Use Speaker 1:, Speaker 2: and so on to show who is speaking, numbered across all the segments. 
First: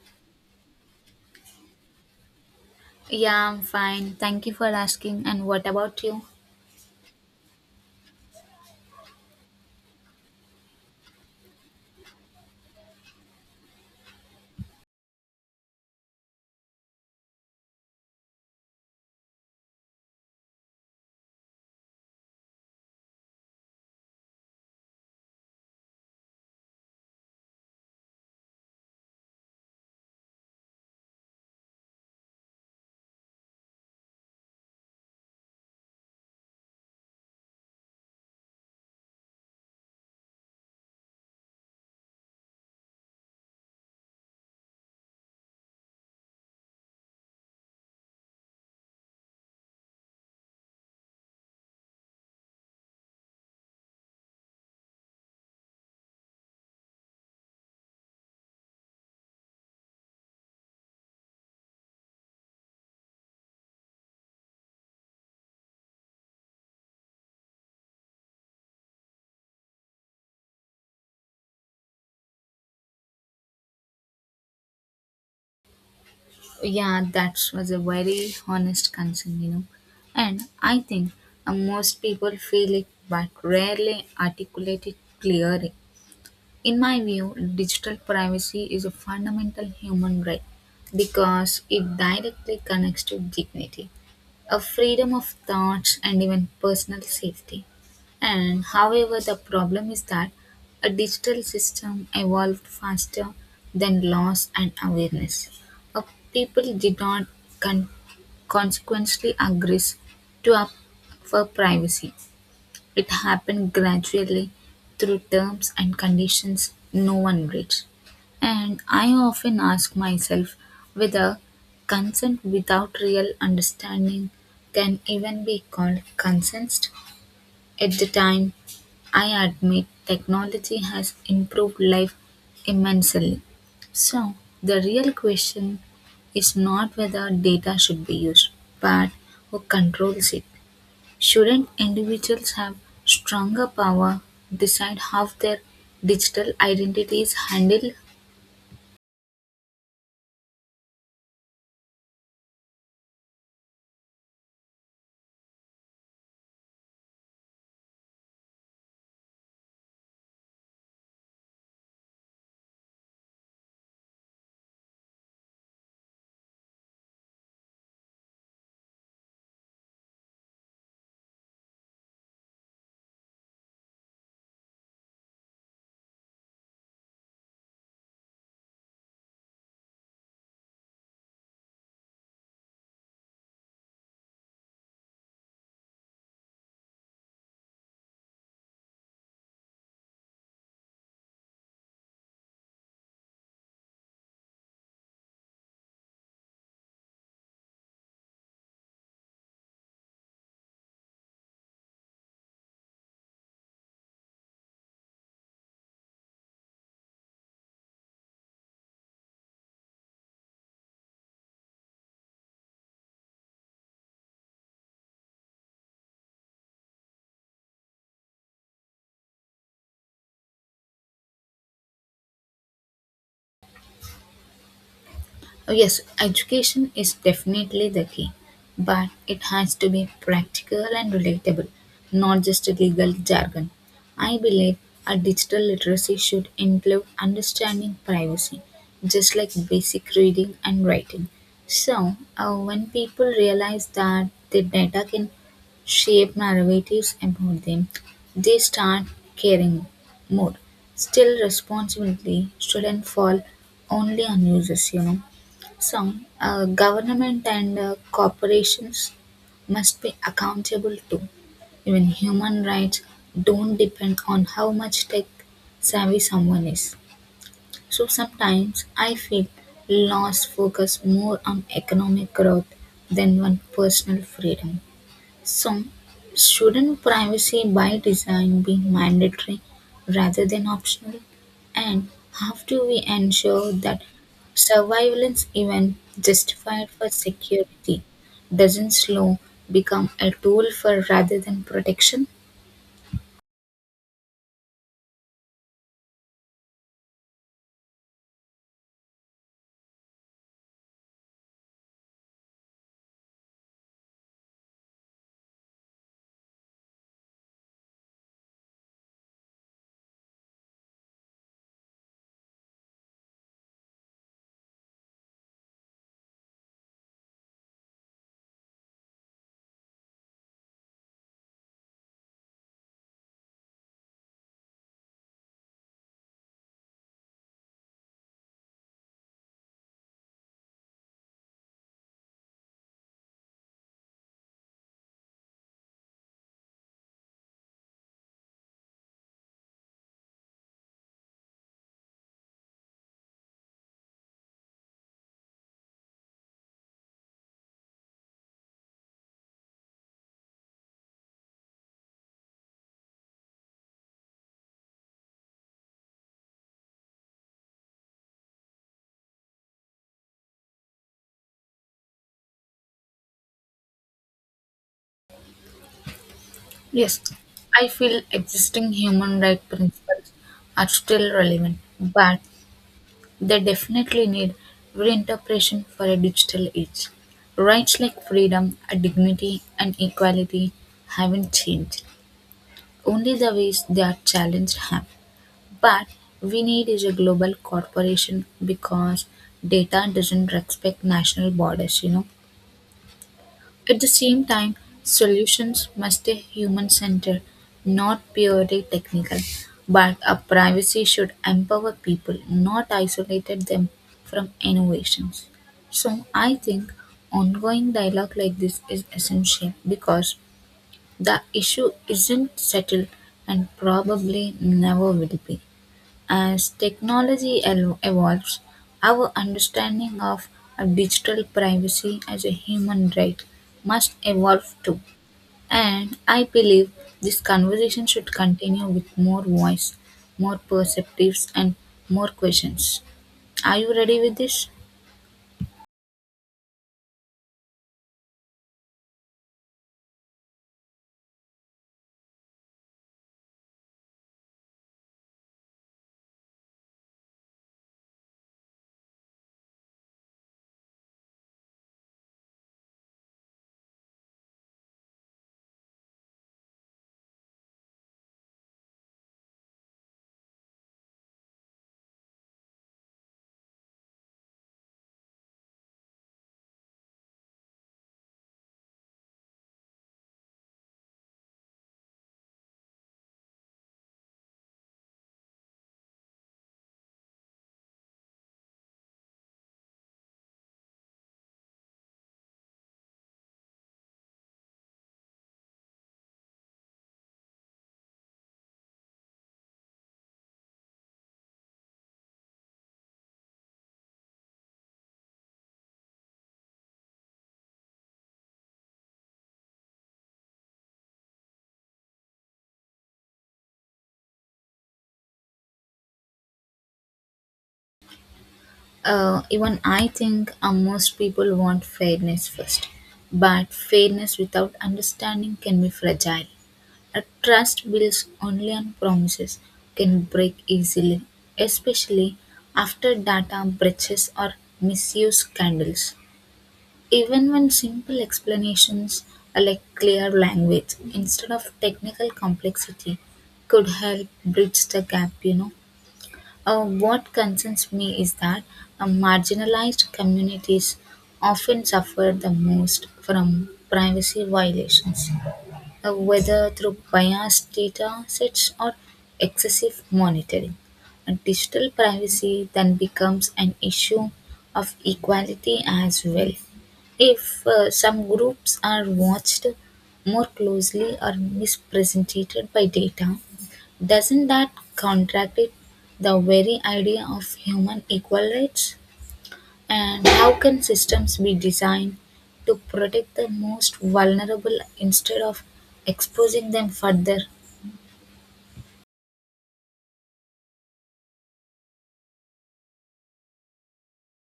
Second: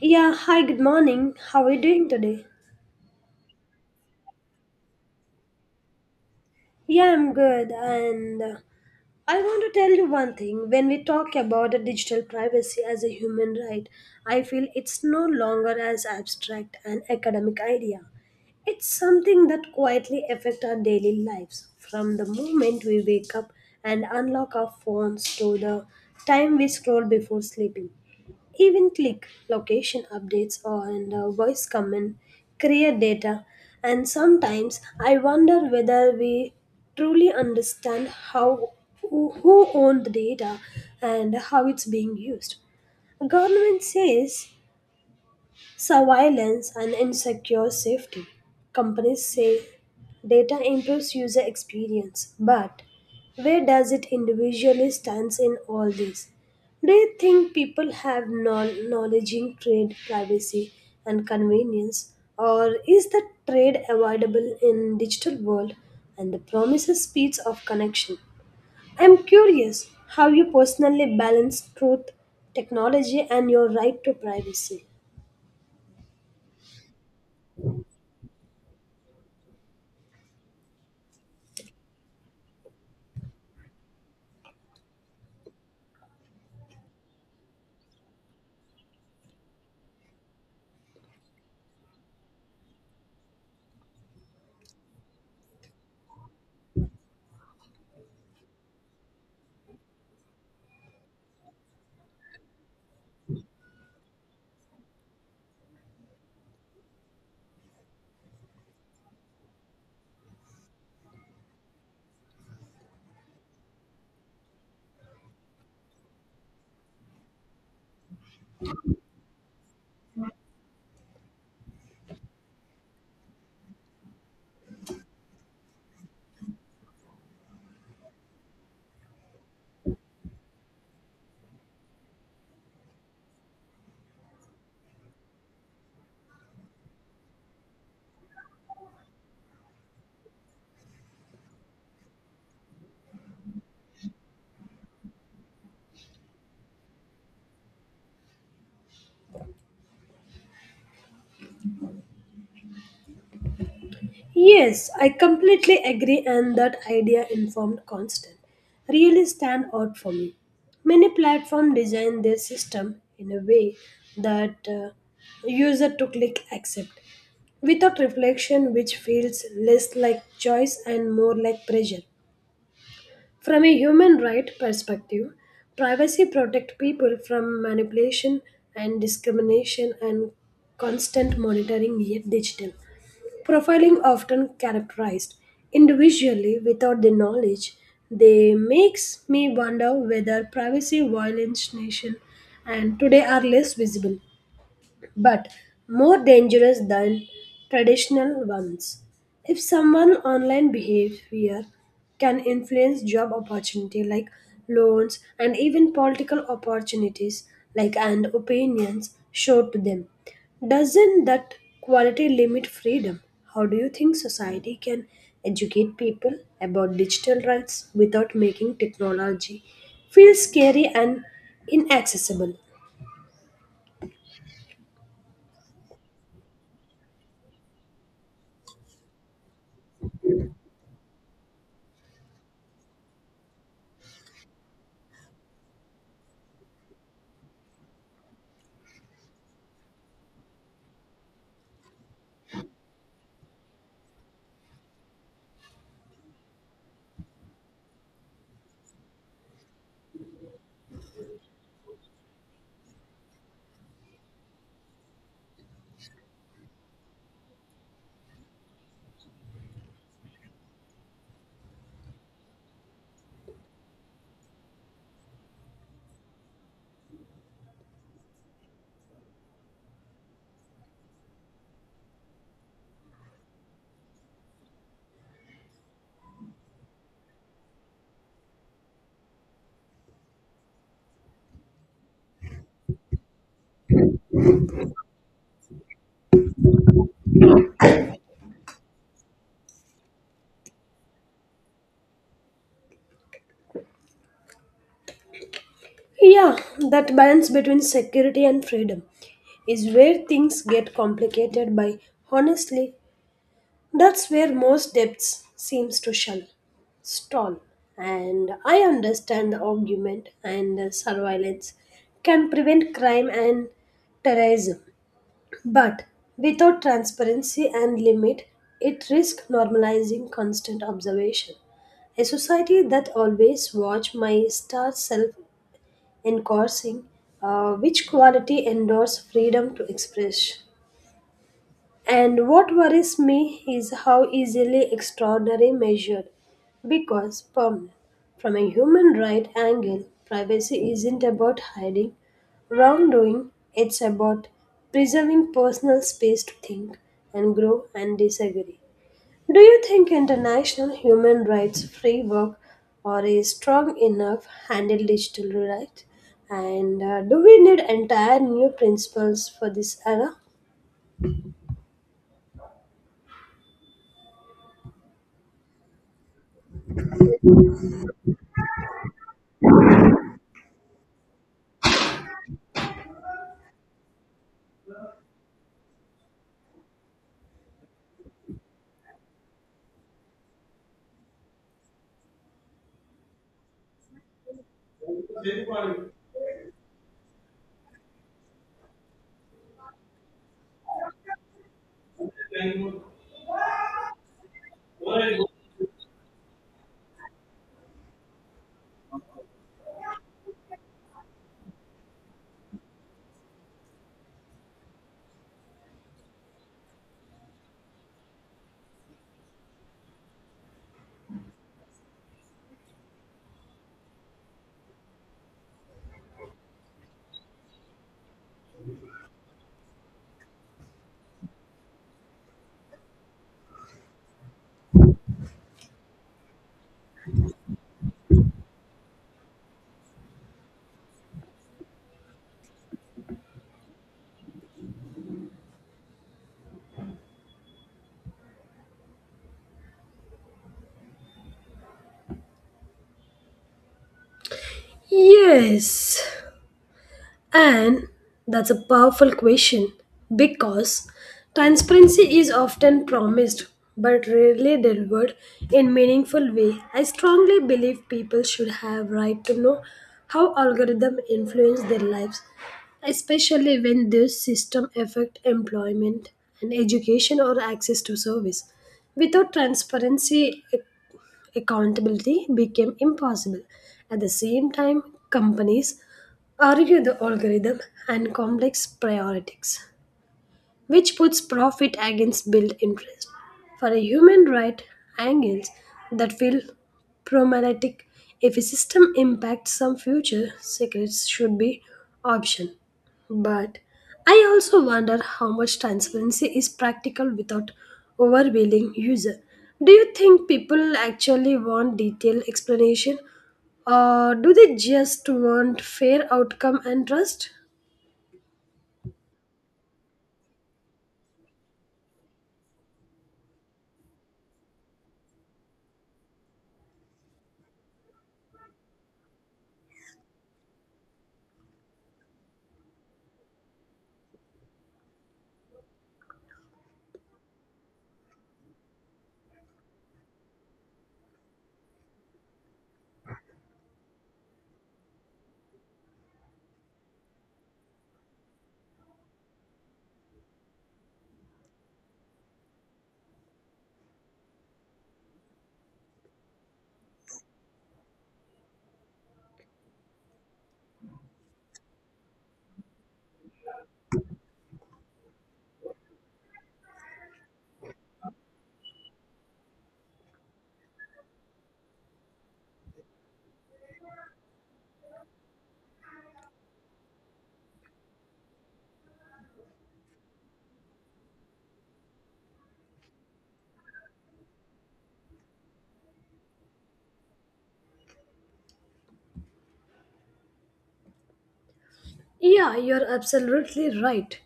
Speaker 1: Yeah, hi, good morning. How are you doing today?
Speaker 2: Yeah, I'm fine. Thank you for asking. And what about you?
Speaker 1: Yeah, I'm good. And I want to tell you one thing. When we talk about the digital privacy as a human right, I feel it's no longer as abstract an academic idea. It's something that quietly affects our daily lives from the moment we wake up and unlock our phones to the time we scroll before sleeping. Even click location updates or and voice command create data and sometimes I wonder whether we truly understand how who owned the data and how it's being used. Government says surveillance and insecure safety. Companies say data improves user experience, but where does it individually stands in all this? Do you think people have knowledge in trade privacy and convenience, or is the trade avoidable in digital world and the promises speeds of connection? I'm curious how you personally balance truth, technology, and your right to privacy.
Speaker 2: Yeah, that was a very honest concern, you know. And I think most people feel it but rarely articulate it clearly. In my view, digital privacy is a fundamental human right because it directly connects to dignity, a freedom of thoughts, and even personal safety. And however, the problem is that a digital system evolved faster than laws and awareness. Uh, People did not con- consequently agree to up for privacy it happened gradually, through terms and conditions no one reached. And I often ask myself whether consent without real understanding can even be called consent. At the time, I admit technology has improved life immensely. So, the real question is not whether data should be used, but who controls it. Shouldn't individuals have stronger power, decide how their digital identities handle.
Speaker 1: Yes, I completely agree, and that idea informed constant really stand out for me. Many platforms design their system in a way that user to click accept without reflection, which feels less like choice and more like pressure. From a human right perspective, privacy protects people from manipulation and discrimination and constant monitoring yet digital. Profiling often characterized individually without the knowledge they makes me wonder whether privacy violation and today are less visible but more dangerous than traditional ones. If someone online behavior can influence job opportunity like loans and even political opportunities like and opinions shown to them. Doesn't that quality limit freedom? How do you think society can educate people about digital rights without making technology feel scary and inaccessible?
Speaker 2: Yes, education is definitely the key, but it has to be practical and relatable, not just legal jargon. I believe a digital literacy should include understanding privacy, just like basic reading and writing. So, when people realize that the data can shape narratives about them, they start caring more. Still, responsibility shouldn't fall only on users, you know. Some government and corporations must be accountable too. Even human rights don't depend on how much tech savvy someone is. So sometimes I feel laws focus more on economic growth than on personal freedom. So, shouldn't privacy by design be mandatory rather than optional? And how do we ensure that surveillance, even justified for security, doesn't slow become a tool for rather than protection?
Speaker 1: Yeah, that balance between security and freedom is where things get complicated by honestly, that's where most depths seems to shun, stall. And I understand the argument and the surveillance can prevent crime and terrorism, but without transparency and limit, it risks normalizing constant observation. A society that always watch my star self encouraging, which quality endures freedom to express. And what worries me is how easily extraordinary measured because from a human right angle, privacy isn't about hiding wrongdoing, it's about preserving personal space to think and grow and disagree. Do you think international human rights framework or is strong enough handle digital rights? And Do we need entire new principles for this era?
Speaker 2: Yes, I feel existing human rights principles are still relevant, but they definitely need reinterpretation for a digital age. Rights like freedom, dignity, and equality haven't changed. Only the ways they are challenged have. But we need is a global corporation because data doesn't respect national borders, you know. At the same time, solutions must stay human-centered, not purely technical. But a privacy should empower people, not isolate them from innovations. So I think ongoing dialogue like this is essential because the issue isn't settled and probably never will be. As technology evolves, our understanding of a digital privacy as a human right must evolve too. And I believe this conversation should continue with more voice, more perspectives, and more questions. Are you ready with this?
Speaker 1: Yes, and that's a powerful question because transparency is often promised but rarely delivered in meaningful way. I strongly believe people should have right to know how algorithms influence their lives, especially when those systems affect employment and education or access to service. Without transparency, accountability became impossible. At the same time, companies argue the algorithm and complex priorities which puts profit against built interest. For a human right angles that feel problematic if a system impacts some future secrets should be option. But I also wonder how much transparency is practical without overwhelming user. Do you think people actually want detailed explanation or do they just want fair outcome and trust?
Speaker 2: Even I think most people want fairness first, but fairness without understanding can be fragile. A trust built only on promises can break easily, especially after data breaches or misuse scandals. Even when simple explanations like clear language instead of technical complexity could help bridge the gap, you know. What concerns me is that marginalized communities often suffer the most from privacy violations whether through biased data sets or excessive monitoring. And digital privacy then becomes an issue of equality as well. If some groups are watched more closely or misrepresented by data, doesn't that contradict the very idea of human equal rights? And how can systems be designed to protect the most vulnerable instead of exposing them further?
Speaker 1: Yeah, you're absolutely right.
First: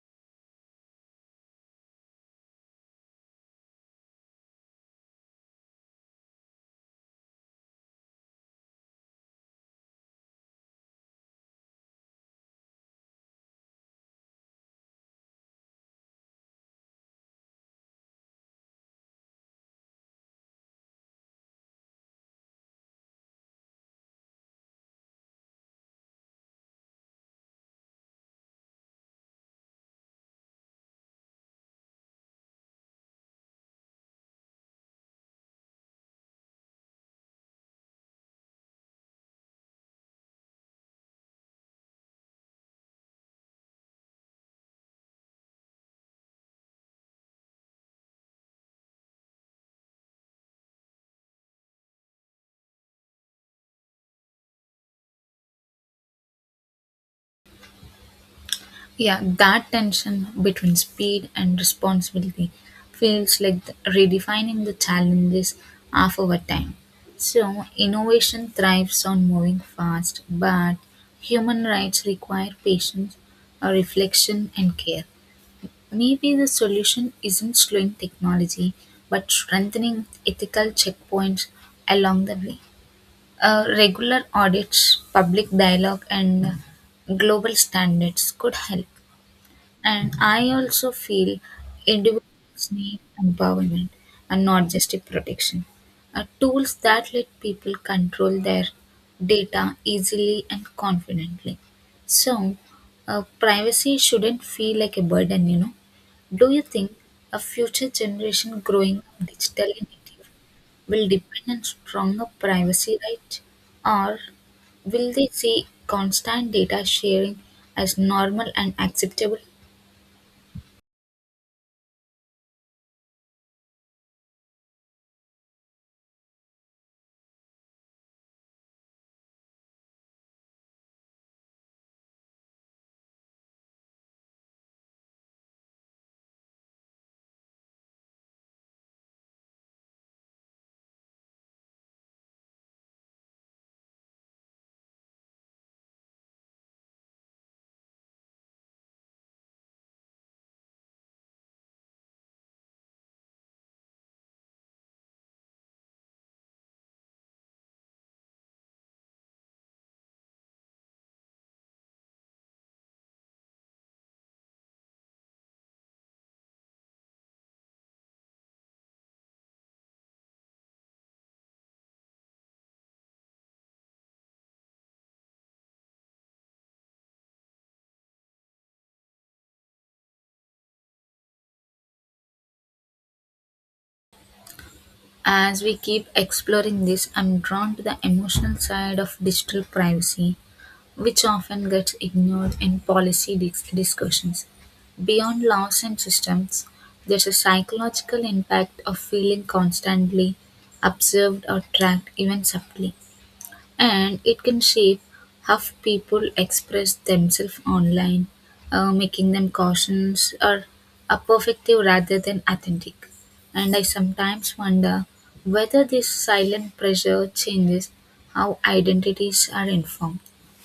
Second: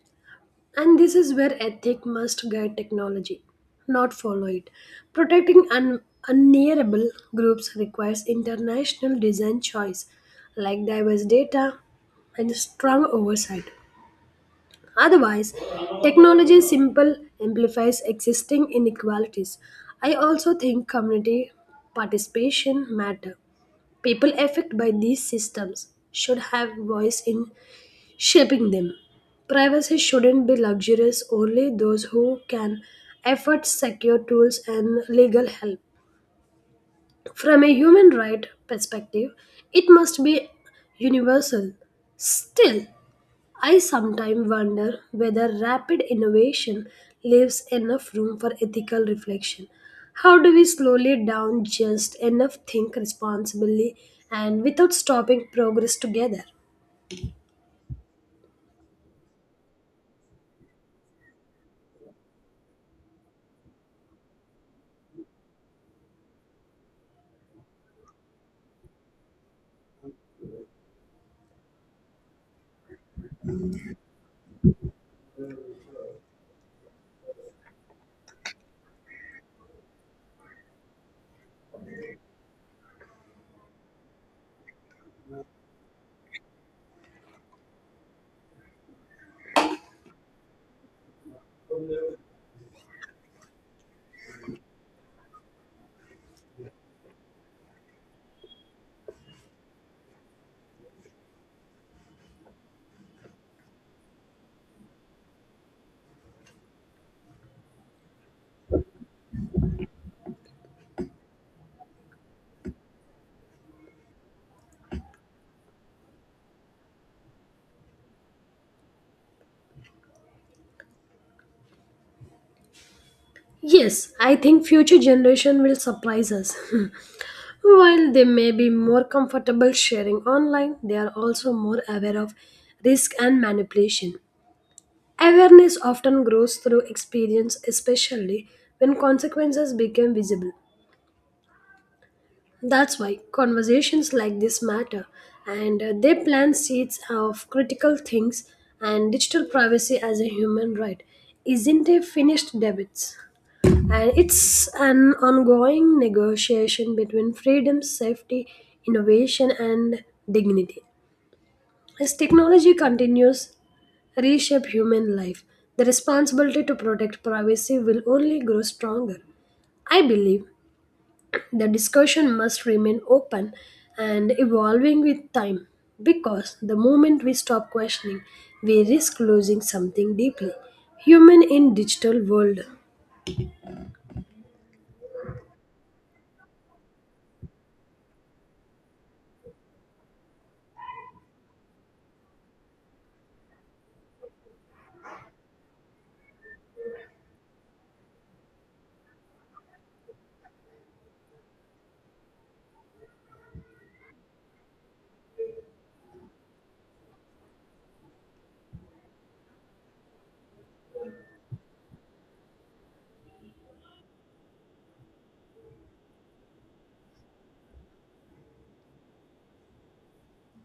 Speaker 1: And this is where ethic must guide technology, not follow it. Protecting unnearable groups requires international design choice, like diverse data and strong oversight. Otherwise, technology simple amplifies existing inequalities. I also think community participation matter. People affected by these systems should have voice in shaping them. Privacy shouldn't be luxurious, only those who can afford secure tools and legal help. From a human right perspective, it must be universal. Still, I sometimes wonder whether rapid innovation leaves enough room for ethical reflection. How do we slowly down just enough think responsibly and without stopping progress together?
Speaker 2: Yeah, that tension between speed and responsibility feels like redefining the challenges of our time. So, innovation thrives on moving fast, but human rights require patience, reflection, and care. Maybe the solution isn't slowing technology, but strengthening ethical checkpoints along the way. Regular audits, public dialogue, and global standards could help. And I also feel individuals need empowerment and not just a protection. Are tools that let people control their data easily and confidently. So, privacy shouldn't feel like a burden, you know. Do you think a future generation growing up digitally native will depend on stronger privacy rights, or will they see constant data sharing as normal and acceptable?
Speaker 1: Yes, I think future generation will surprise us. While they may be more comfortable sharing online, they are also more aware of risk and manipulation. Awareness often grows through experience, especially when consequences become visible. That's why conversations like this matter and they plant seeds of critical things and digital privacy as a human right isn't a finished debate. And it's an ongoing negotiation between freedom, safety, innovation, and dignity. As technology continues reshape human life, the responsibility to protect privacy will only grow stronger. I believe the discussion must remain open and evolving with time because the moment we stop questioning, we risk losing something deeply human in digital world.
Speaker 2: As we keep exploring this, I'm drawn to the emotional side of digital privacy, which often gets ignored in policy discussions. Beyond laws and systems, there's a psychological impact of feeling constantly observed or tracked, even subtly and it can shape how people express themselves online, making them cautious or apoplectic rather than authentic. And I sometimes wonder whether this silent pressure changes how identities are informed,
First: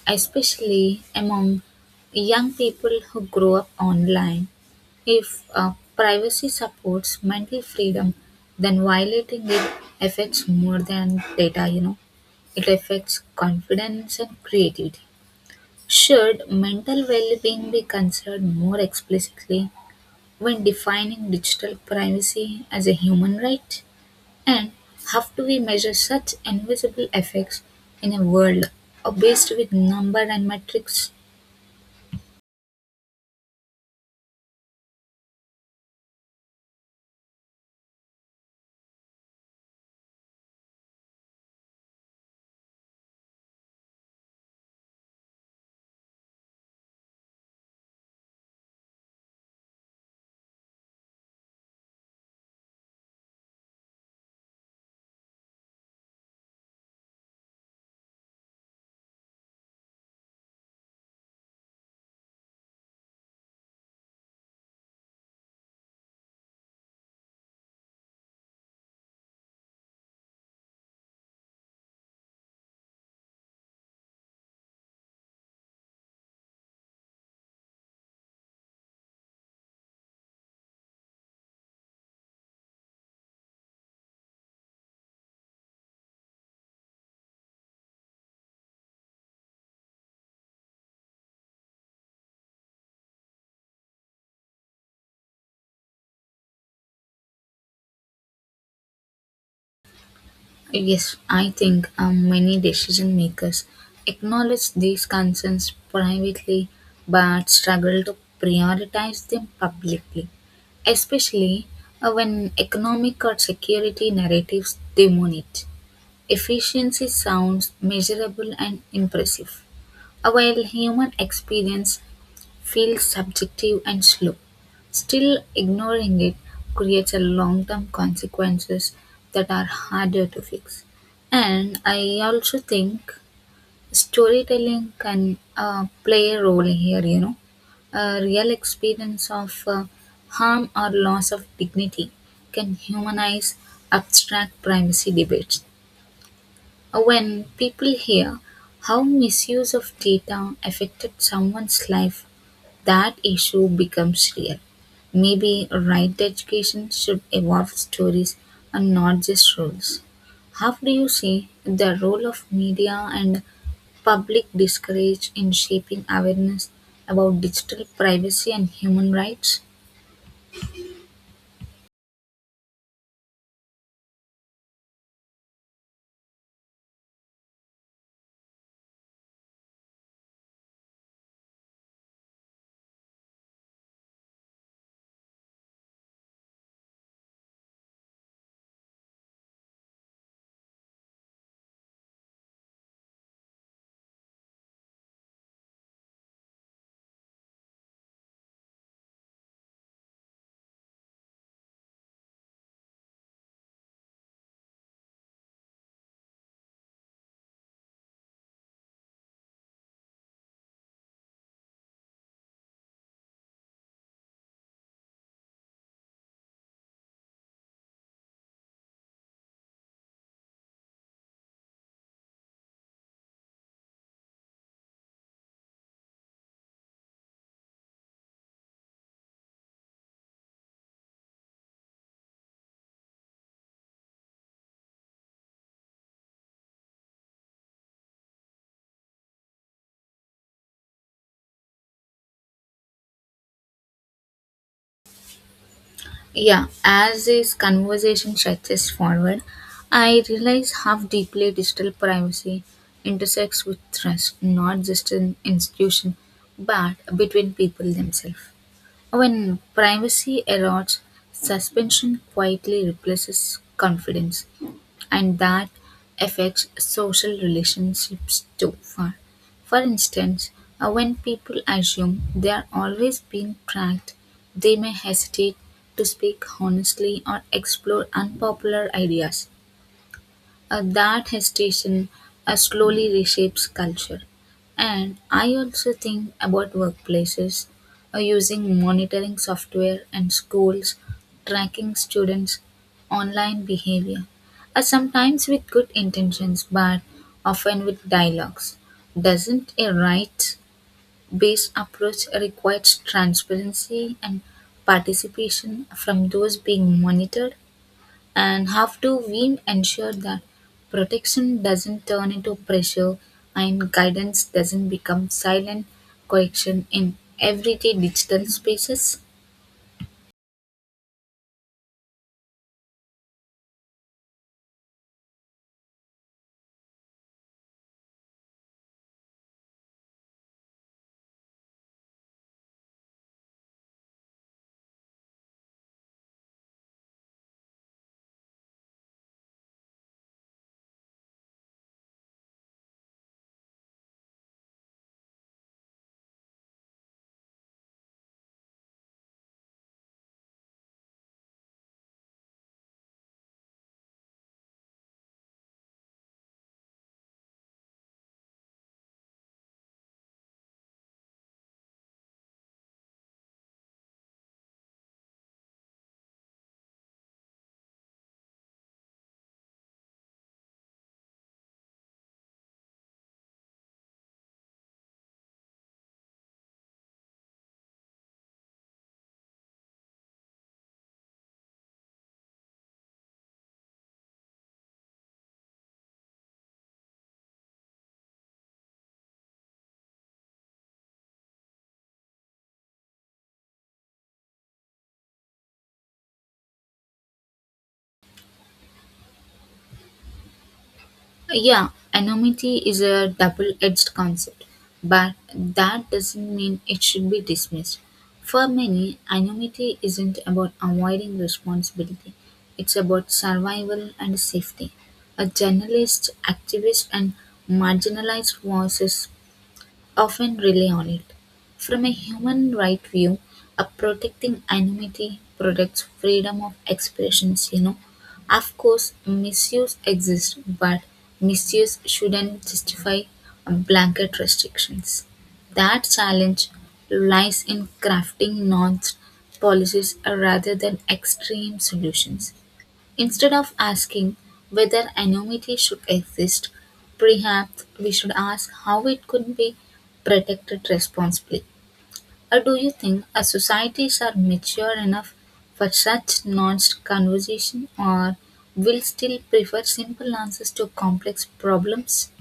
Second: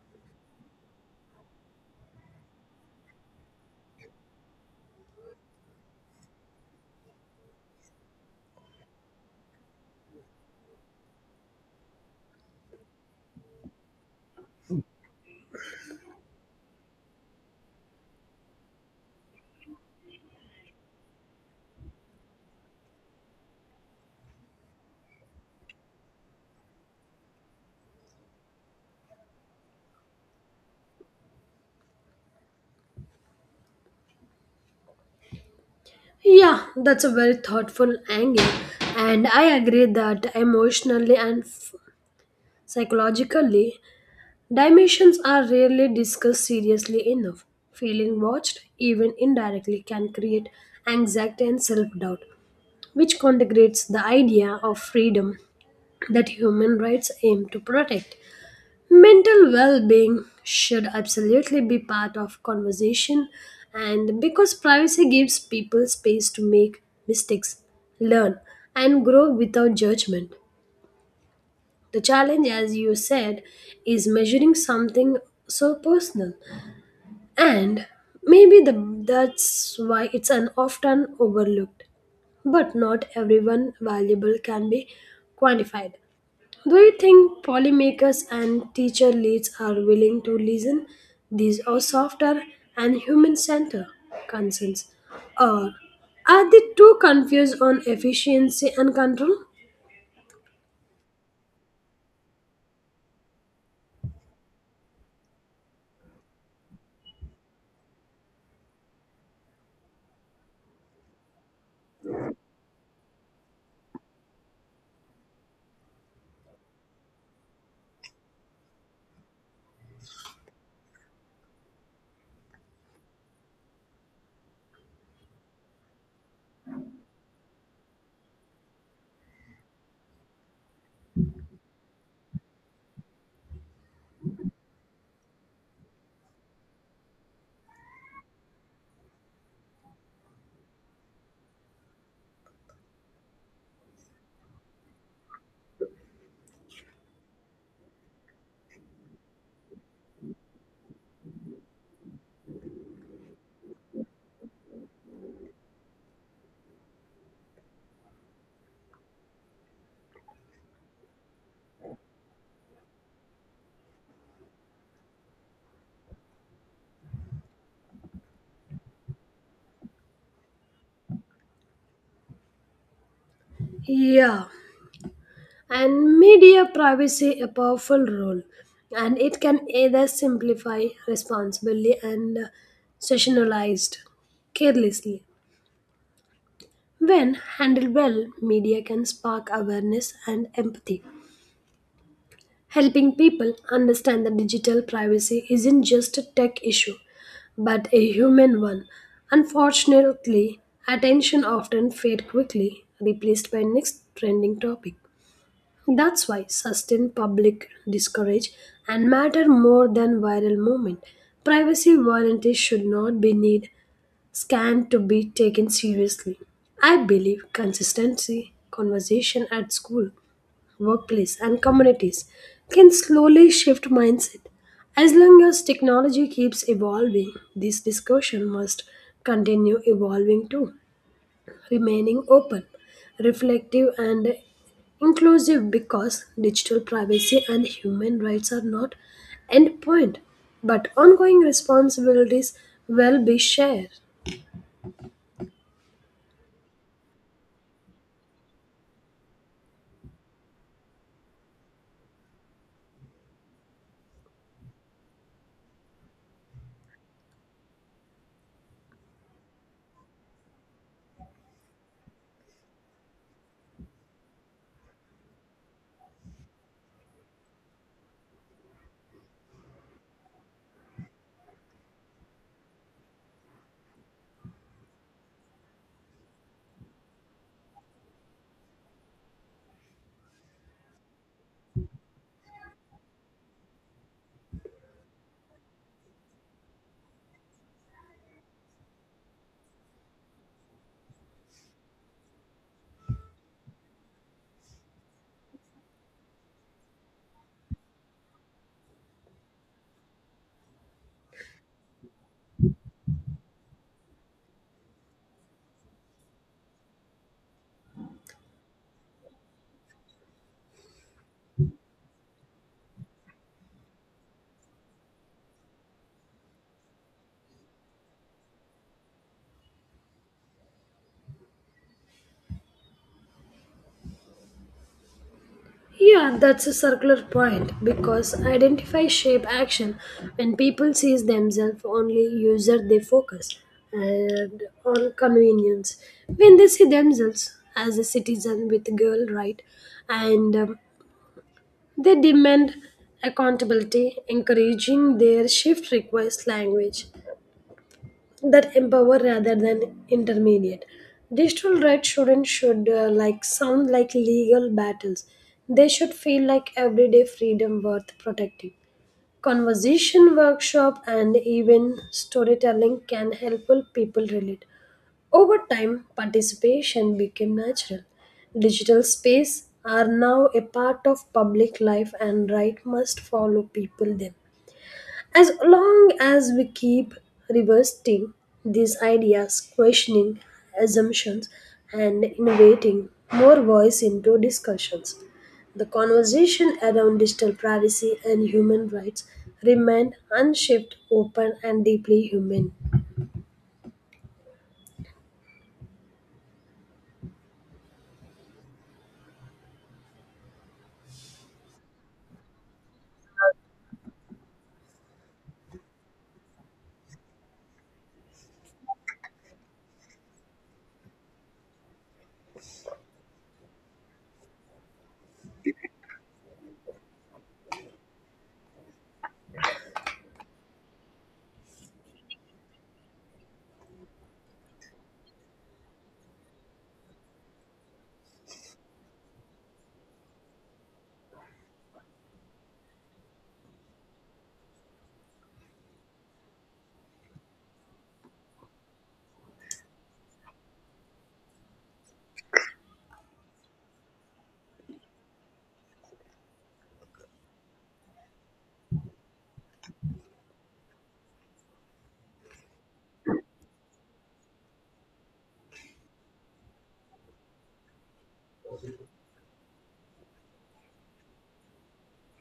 Speaker 2: especially among young people who grow up online. If privacy supports mental freedom, then violating it affects more than data, you know. It affects confidence and creativity. Should mental well being be considered more explicitly when defining digital privacy as a human right? And how do we measure such invisible effects in a world obsessed with number and metrics?
Speaker 1: Yeah, that's a very thoughtful angle, and I agree that emotionally and psychologically, dimensions are rarely discussed seriously enough. Feeling watched, even indirectly, can create anxiety and self doubt, which contradicts the idea of freedom that human rights aim to protect. Mental well being should absolutely be part of conversation, and because privacy gives people space to make mistakes, learn, and grow without judgment, the challenge, as you said, is measuring something so personal. And that's why it's an often overlooked. But not everyone valuable can be quantified. Do you think polymakers and teacher leads are willing to listen these are softer and human centered concerns? Or are they too confused on efficiency and control?
Speaker 2: Yes, I think many decision makers acknowledge these concerns privately but struggle to prioritize them publicly, especially when economic or security narratives dominate. Efficiency sounds measurable and impressive, while human experience feels subjective and slow. Still, ignoring it creates a long-term consequences that are harder to fix. And I also think storytelling can play a role here, you know. A real experience of harm or loss of dignity can humanize abstract privacy debates. When people hear how misuse of data affected someone's life, that issue becomes real. Maybe right education should evolve stories and not just rules. How do you see the role of media and public discourage in shaping awareness about digital privacy and human rights?
Speaker 1: Yeah, and media privacy a powerful role and it can either simplify responsibly and sessionalized carelessly when handled well media can spark awareness and empathy helping people understand that digital privacy isn't just a tech issue but a human one unfortunately attention often fades quickly replaced by next trending topic. That's why sustained public discourage and matter more than viral movement. Privacy warranties should not be need scanned to be taken seriously. I believe consistency, conversation at school, workplace and communities can slowly shift mindset. As long as technology keeps evolving, this discussion must continue evolving too remaining open, reflective, and inclusive because digital privacy and human rights are not endpoint, but ongoing responsibilities will be shared.
Speaker 2: Yeah, as this conversation stretches forward, I realize how deeply digital privacy intersects with trust, not just in institution, but between people themselves. When privacy erodes, suspension quietly replaces confidence and that affects social relationships too. For instance, when people assume they are always being tracked, they may hesitate to speak honestly or explore unpopular ideas. That hesitation slowly reshapes culture. And I also think about workplaces using monitoring software and schools tracking students' online behavior, sometimes with good intentions but often with dialogues. Doesn't a rights based approach requires transparency and participation from those being monitored? And have to we ensure that protection doesn't turn into pressure and guidance doesn't become silent correction in everyday digital spaces.
Speaker 1: Yeah, that's a circular point because identify shape action when people sees themselves only user they focus and on convenience when they see themselves as a citizen with girl right and they demand accountability, encouraging their shift requires language that empower rather than intermediate. Digital rights shouldn't should like sound like legal battles. They should feel like everyday freedom worth protecting. Conversation workshop and even storytelling can help people relate. Over time, participation became natural. Digital space are now a part of public life and right must follow people them. As long as we keep reversing these ideas, questioning assumptions and innovating more voice into discussions, the conversation around digital privacy and human rights remain unshaped, open and deeply human.
Speaker 2: Yeah, anonymity is a double-edged concept, but that doesn't mean it should be dismissed. For many anonymity isn't about avoiding responsibility, it's about survival and safety. A journalist activist and marginalized voices often rely on it. From a human right view, a protecting anonymity protects freedom of expressions, you know. Of course, misuse exists, but misuse shouldn't justify blanket restrictions. That challenge lies in crafting nuanced policies rather than extreme solutions. Instead of asking whether anonymity should exist, perhaps we should ask how it could be protected responsibly. Or do you think our societies are mature enough for such nuanced conversation or will still prefer simple answers to complex problems?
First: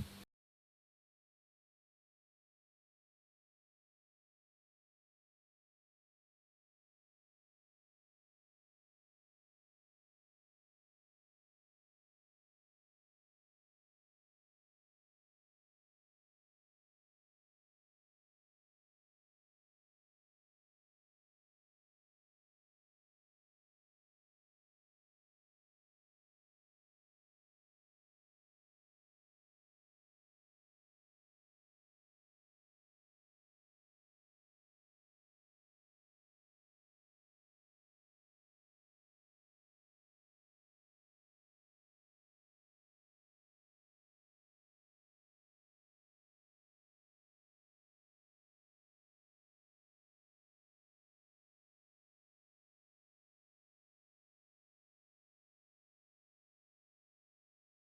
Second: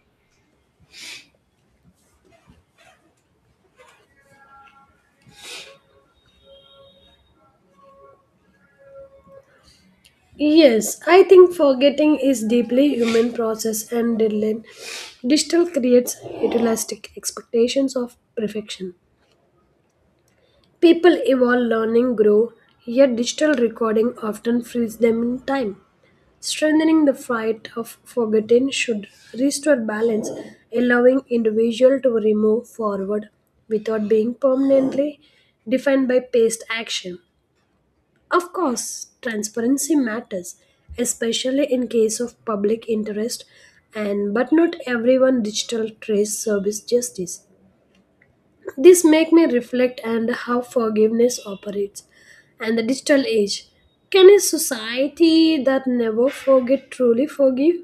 Speaker 1: Yes, I think forgetting is deeply human process and deadline. Digital creates idealistic expectations of perfection. People evolve, learning, grow, yet digital recording often frees them in time. Strengthening the fight of forgetting should restore balance, allowing individual to remove forward without being permanently defined by past action. Of course, transparency matters, especially in case of public interest and but not everyone digital trace service justice. This make me reflect on how forgiveness operates and the digital age. Can a society that never forget truly forgive?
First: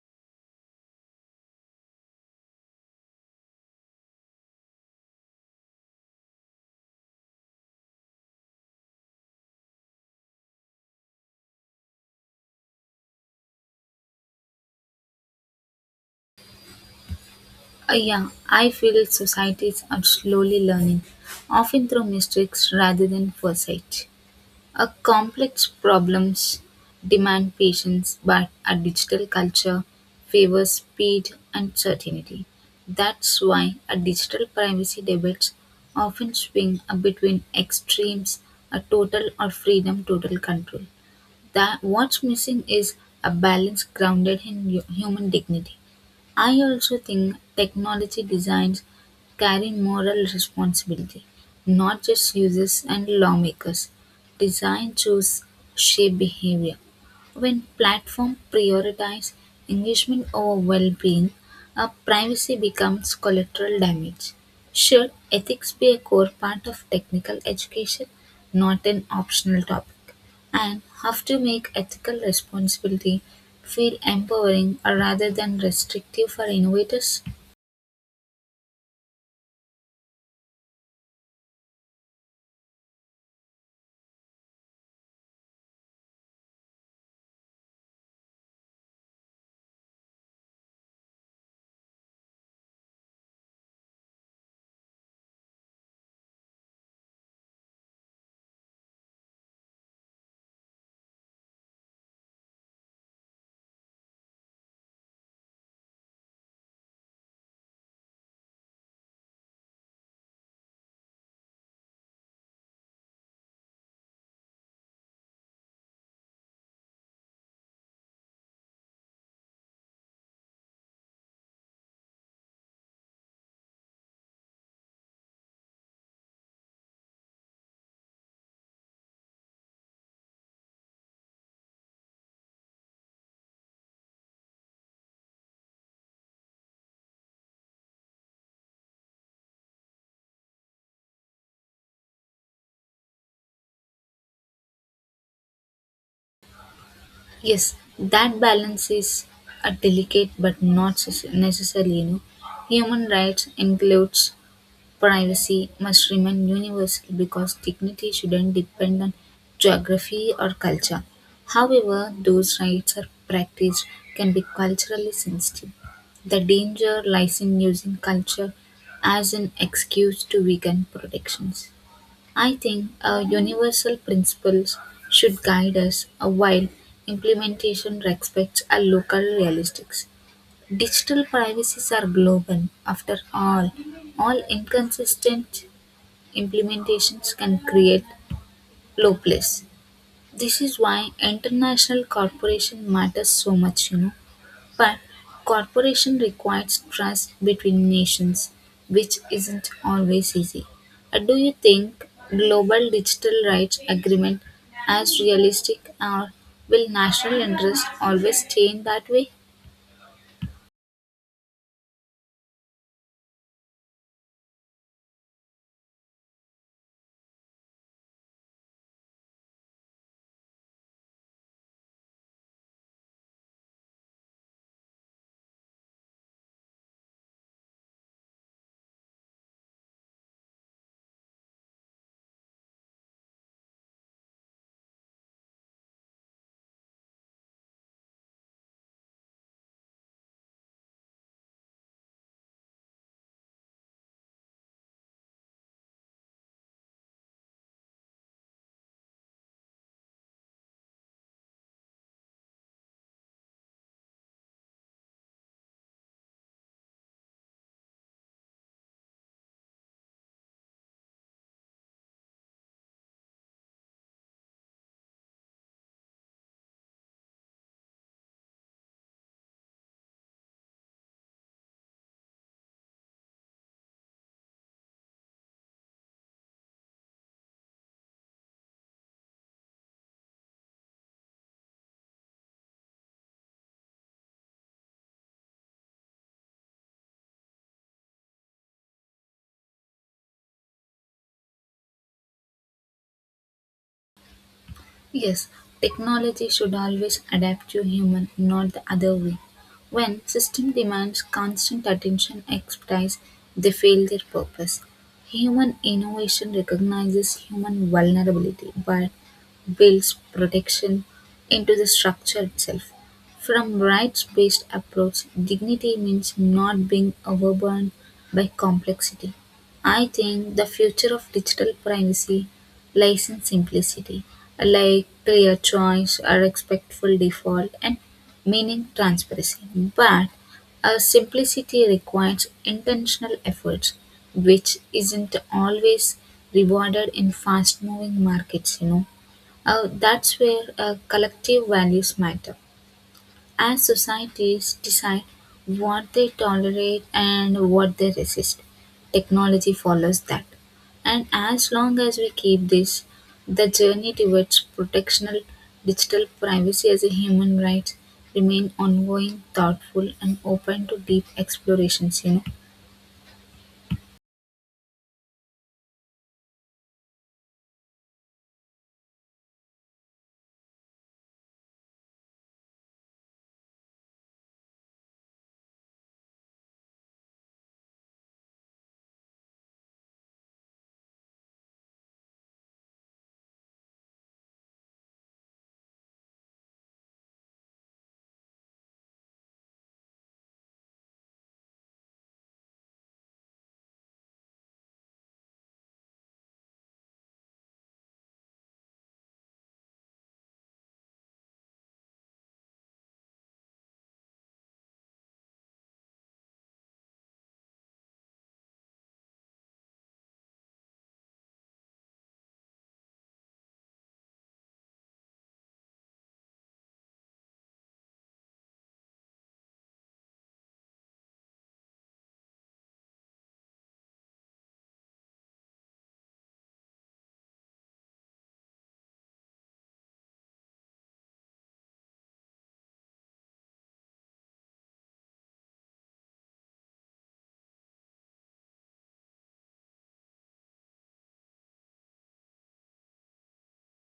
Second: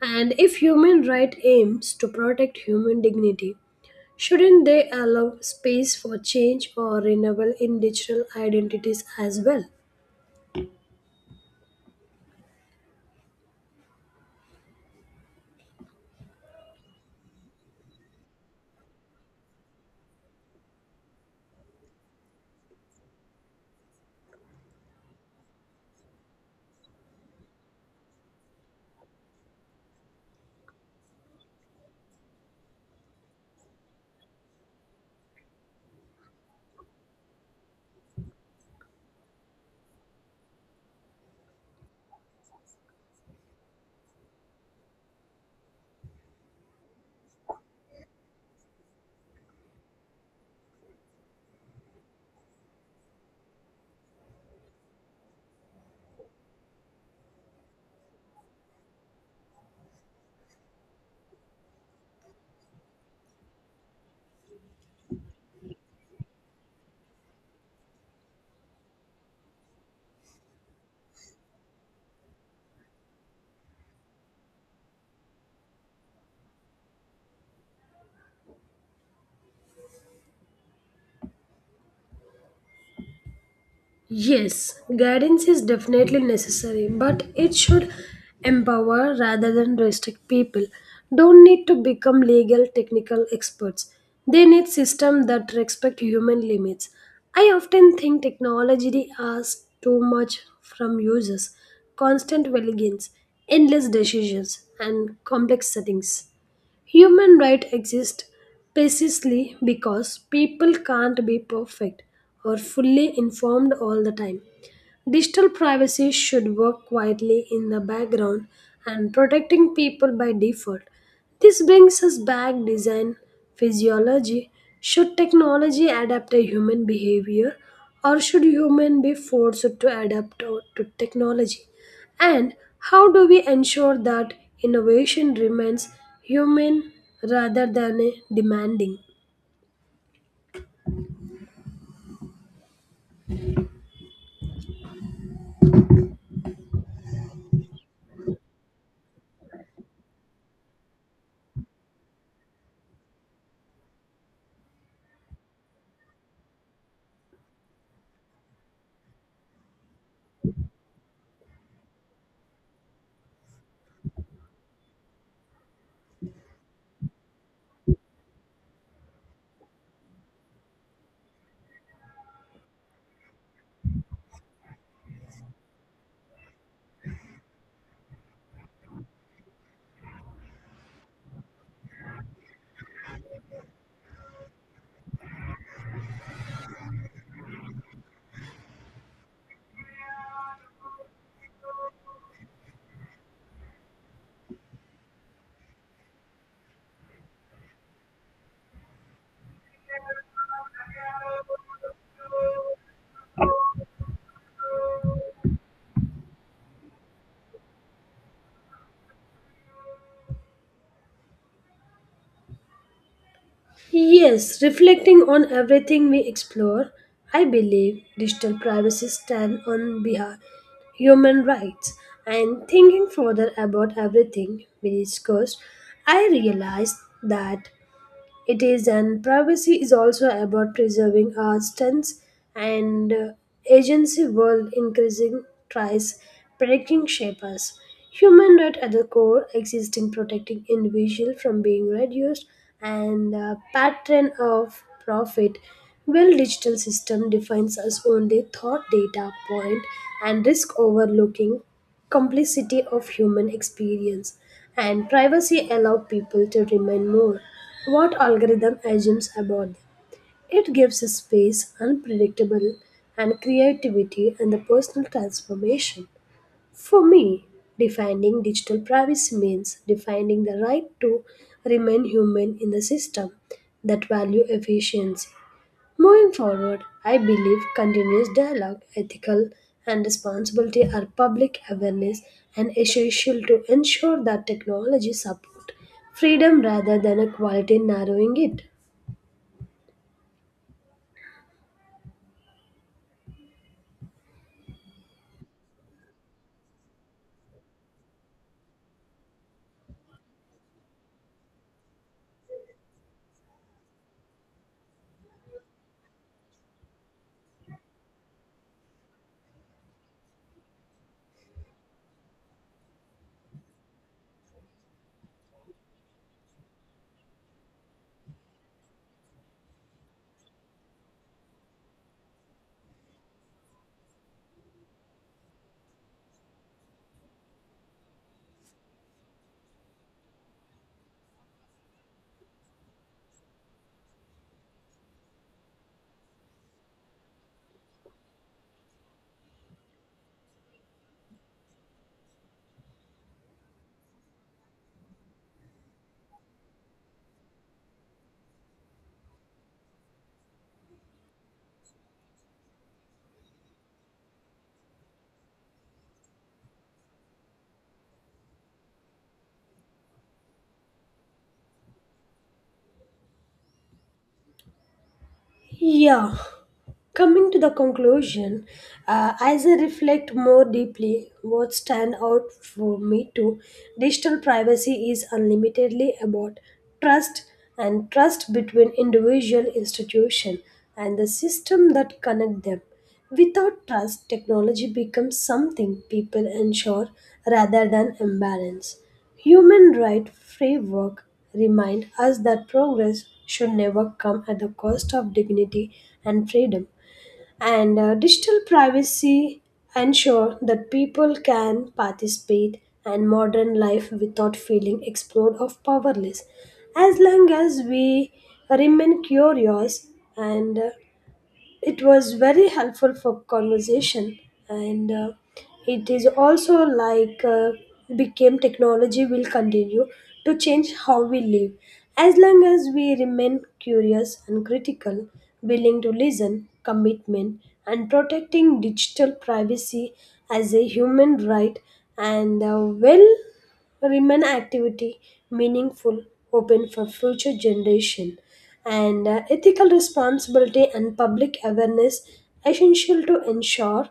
Speaker 1: And if human right aims to protect human dignity, shouldn't they allow space for change or renewal in digital identities as well?
Speaker 2: Yeah, I feel societies are slowly learning, often through mistakes rather than foresight. A complex problems demand patience, but our digital culture favors speed and certainty. That's why our digital privacy debates often swing between extremes, a total or freedom, total control. That what's missing is a balance grounded in human dignity. I also think technology designs carry moral responsibility, not just users and lawmakers. Design choices shape behavior, when platforms prioritize engagement over well-being, privacy becomes collateral damage. Should ethics be a core part of technical education, not an optional topic? And how to make ethical responsibility feel empowering rather than restrictive for innovators?
Speaker 1: Yes, guidance is definitely necessary, but it should empower rather than restrict people. Don't need to become legal technical experts. They need systems that respect human limits. I often think technology asks too much from users. Constant vigilance, endless decisions, and complex settings. Human rights exist precisely because people can't be perfect or fully informed all the time. Digital privacy should work quietly in the background and protecting people by default. This brings us back design physiology. Should technology adapt a human behavior or should human be forced to adapt to technology? And how do we ensure that innovation remains human rather than demanding?
Speaker 2: Yes, that balance is a delicate but not necessarily you know. Human rights includes privacy must remain universal because dignity shouldn't depend on geography or culture. However, those rights are practiced can be culturally sensitive. The danger lies in using culture as an excuse to weaken protections. I think our universal principles should guide us while implementation respects our local realistics. Digital privacies are global, after all inconsistent implementations can create loopholes. This is why international cooperation matters so much, you know. But cooperation requires trust between nations, which isn't always easy. Do you think global digital rights agreement as realistic or will national interest always stay in that way?
Speaker 1: Yes, reflecting on everything we explore, I believe digital privacy stands on behalf human rights and thinking further about everything we discussed, I realized that it is, and privacy is also about preserving our stance and agency world increasing tries predicting shapers. Human right at the core existing protecting individual from being reduced and the pattern of profit. Well, digital system defines us only thought data point and risk overlooking complicity of human experience and privacy allow people to remain more what algorithm assumes about them it gives a space unpredictable and creativity and the personal transformation for me defining digital privacy means defining the right to remain human in the system that value efficiency. Moving forward, I believe continuous dialogue, ethical and responsibility are public awareness and essential to ensure that technology support freedom rather than equality narrowing it.
Speaker 2: Yes, technology should always adapt to human, not the other way. When system demands constant attention expertise, they fail their purpose. Human innovation recognizes human vulnerability but builds protection into the structure itself. From rights-based approach, dignity means not being overburdened by complexity. I think the future of digital privacy lies in simplicity, like clear choice, a respectful default, and meaning transparency. But a simplicity requires intentional efforts, which isn't always rewarded in fast moving markets, you know. That's where collective values matter. As societies decide what they tolerate and what they resist, technology follows that. And as long as we keep this, the journey towards protectional digital privacy as a human right remain ongoing, thoughtful, and open to deep explorations. You know.
Speaker 1: Yeah, coming to the conclusion, as I reflect more deeply, what stand out for me to digital privacy is unlimitedly about trust and trust between individual institution and the system that connect them. Without trust, technology becomes something people ensure rather than imbalance. Human rights framework remind us that progress should never come at the cost of dignity and freedom. And Digital privacy ensure that people can participate in modern life without feeling explored or powerless. As long as we remain curious and it was very helpful for conversation, and it is also like became technology will continue to change how we live as long as we remain curious and critical, willing to listen, commitment, and protecting digital privacy as a human right and well remain activity meaningful, open for future generation, and ethical responsibility and public awareness essential to ensure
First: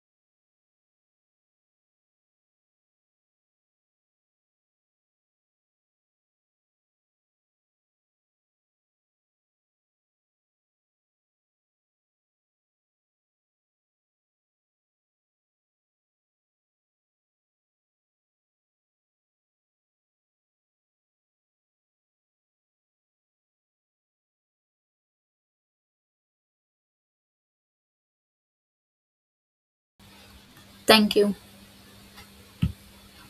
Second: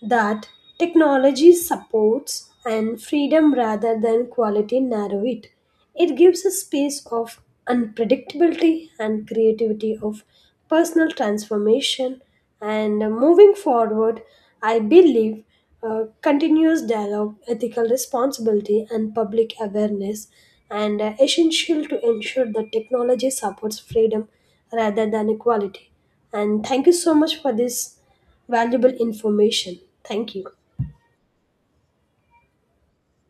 Speaker 1: that technology supports and freedom rather than quality narrow it. It gives a space of unpredictability and creativity of personal transformation. And Moving forward, I believe continuous dialogue, ethical responsibility, and public awareness and essential to ensure that technology supports freedom rather than equality. And thank you so much for this valuable information. Thank you.
Speaker 2: Thank you.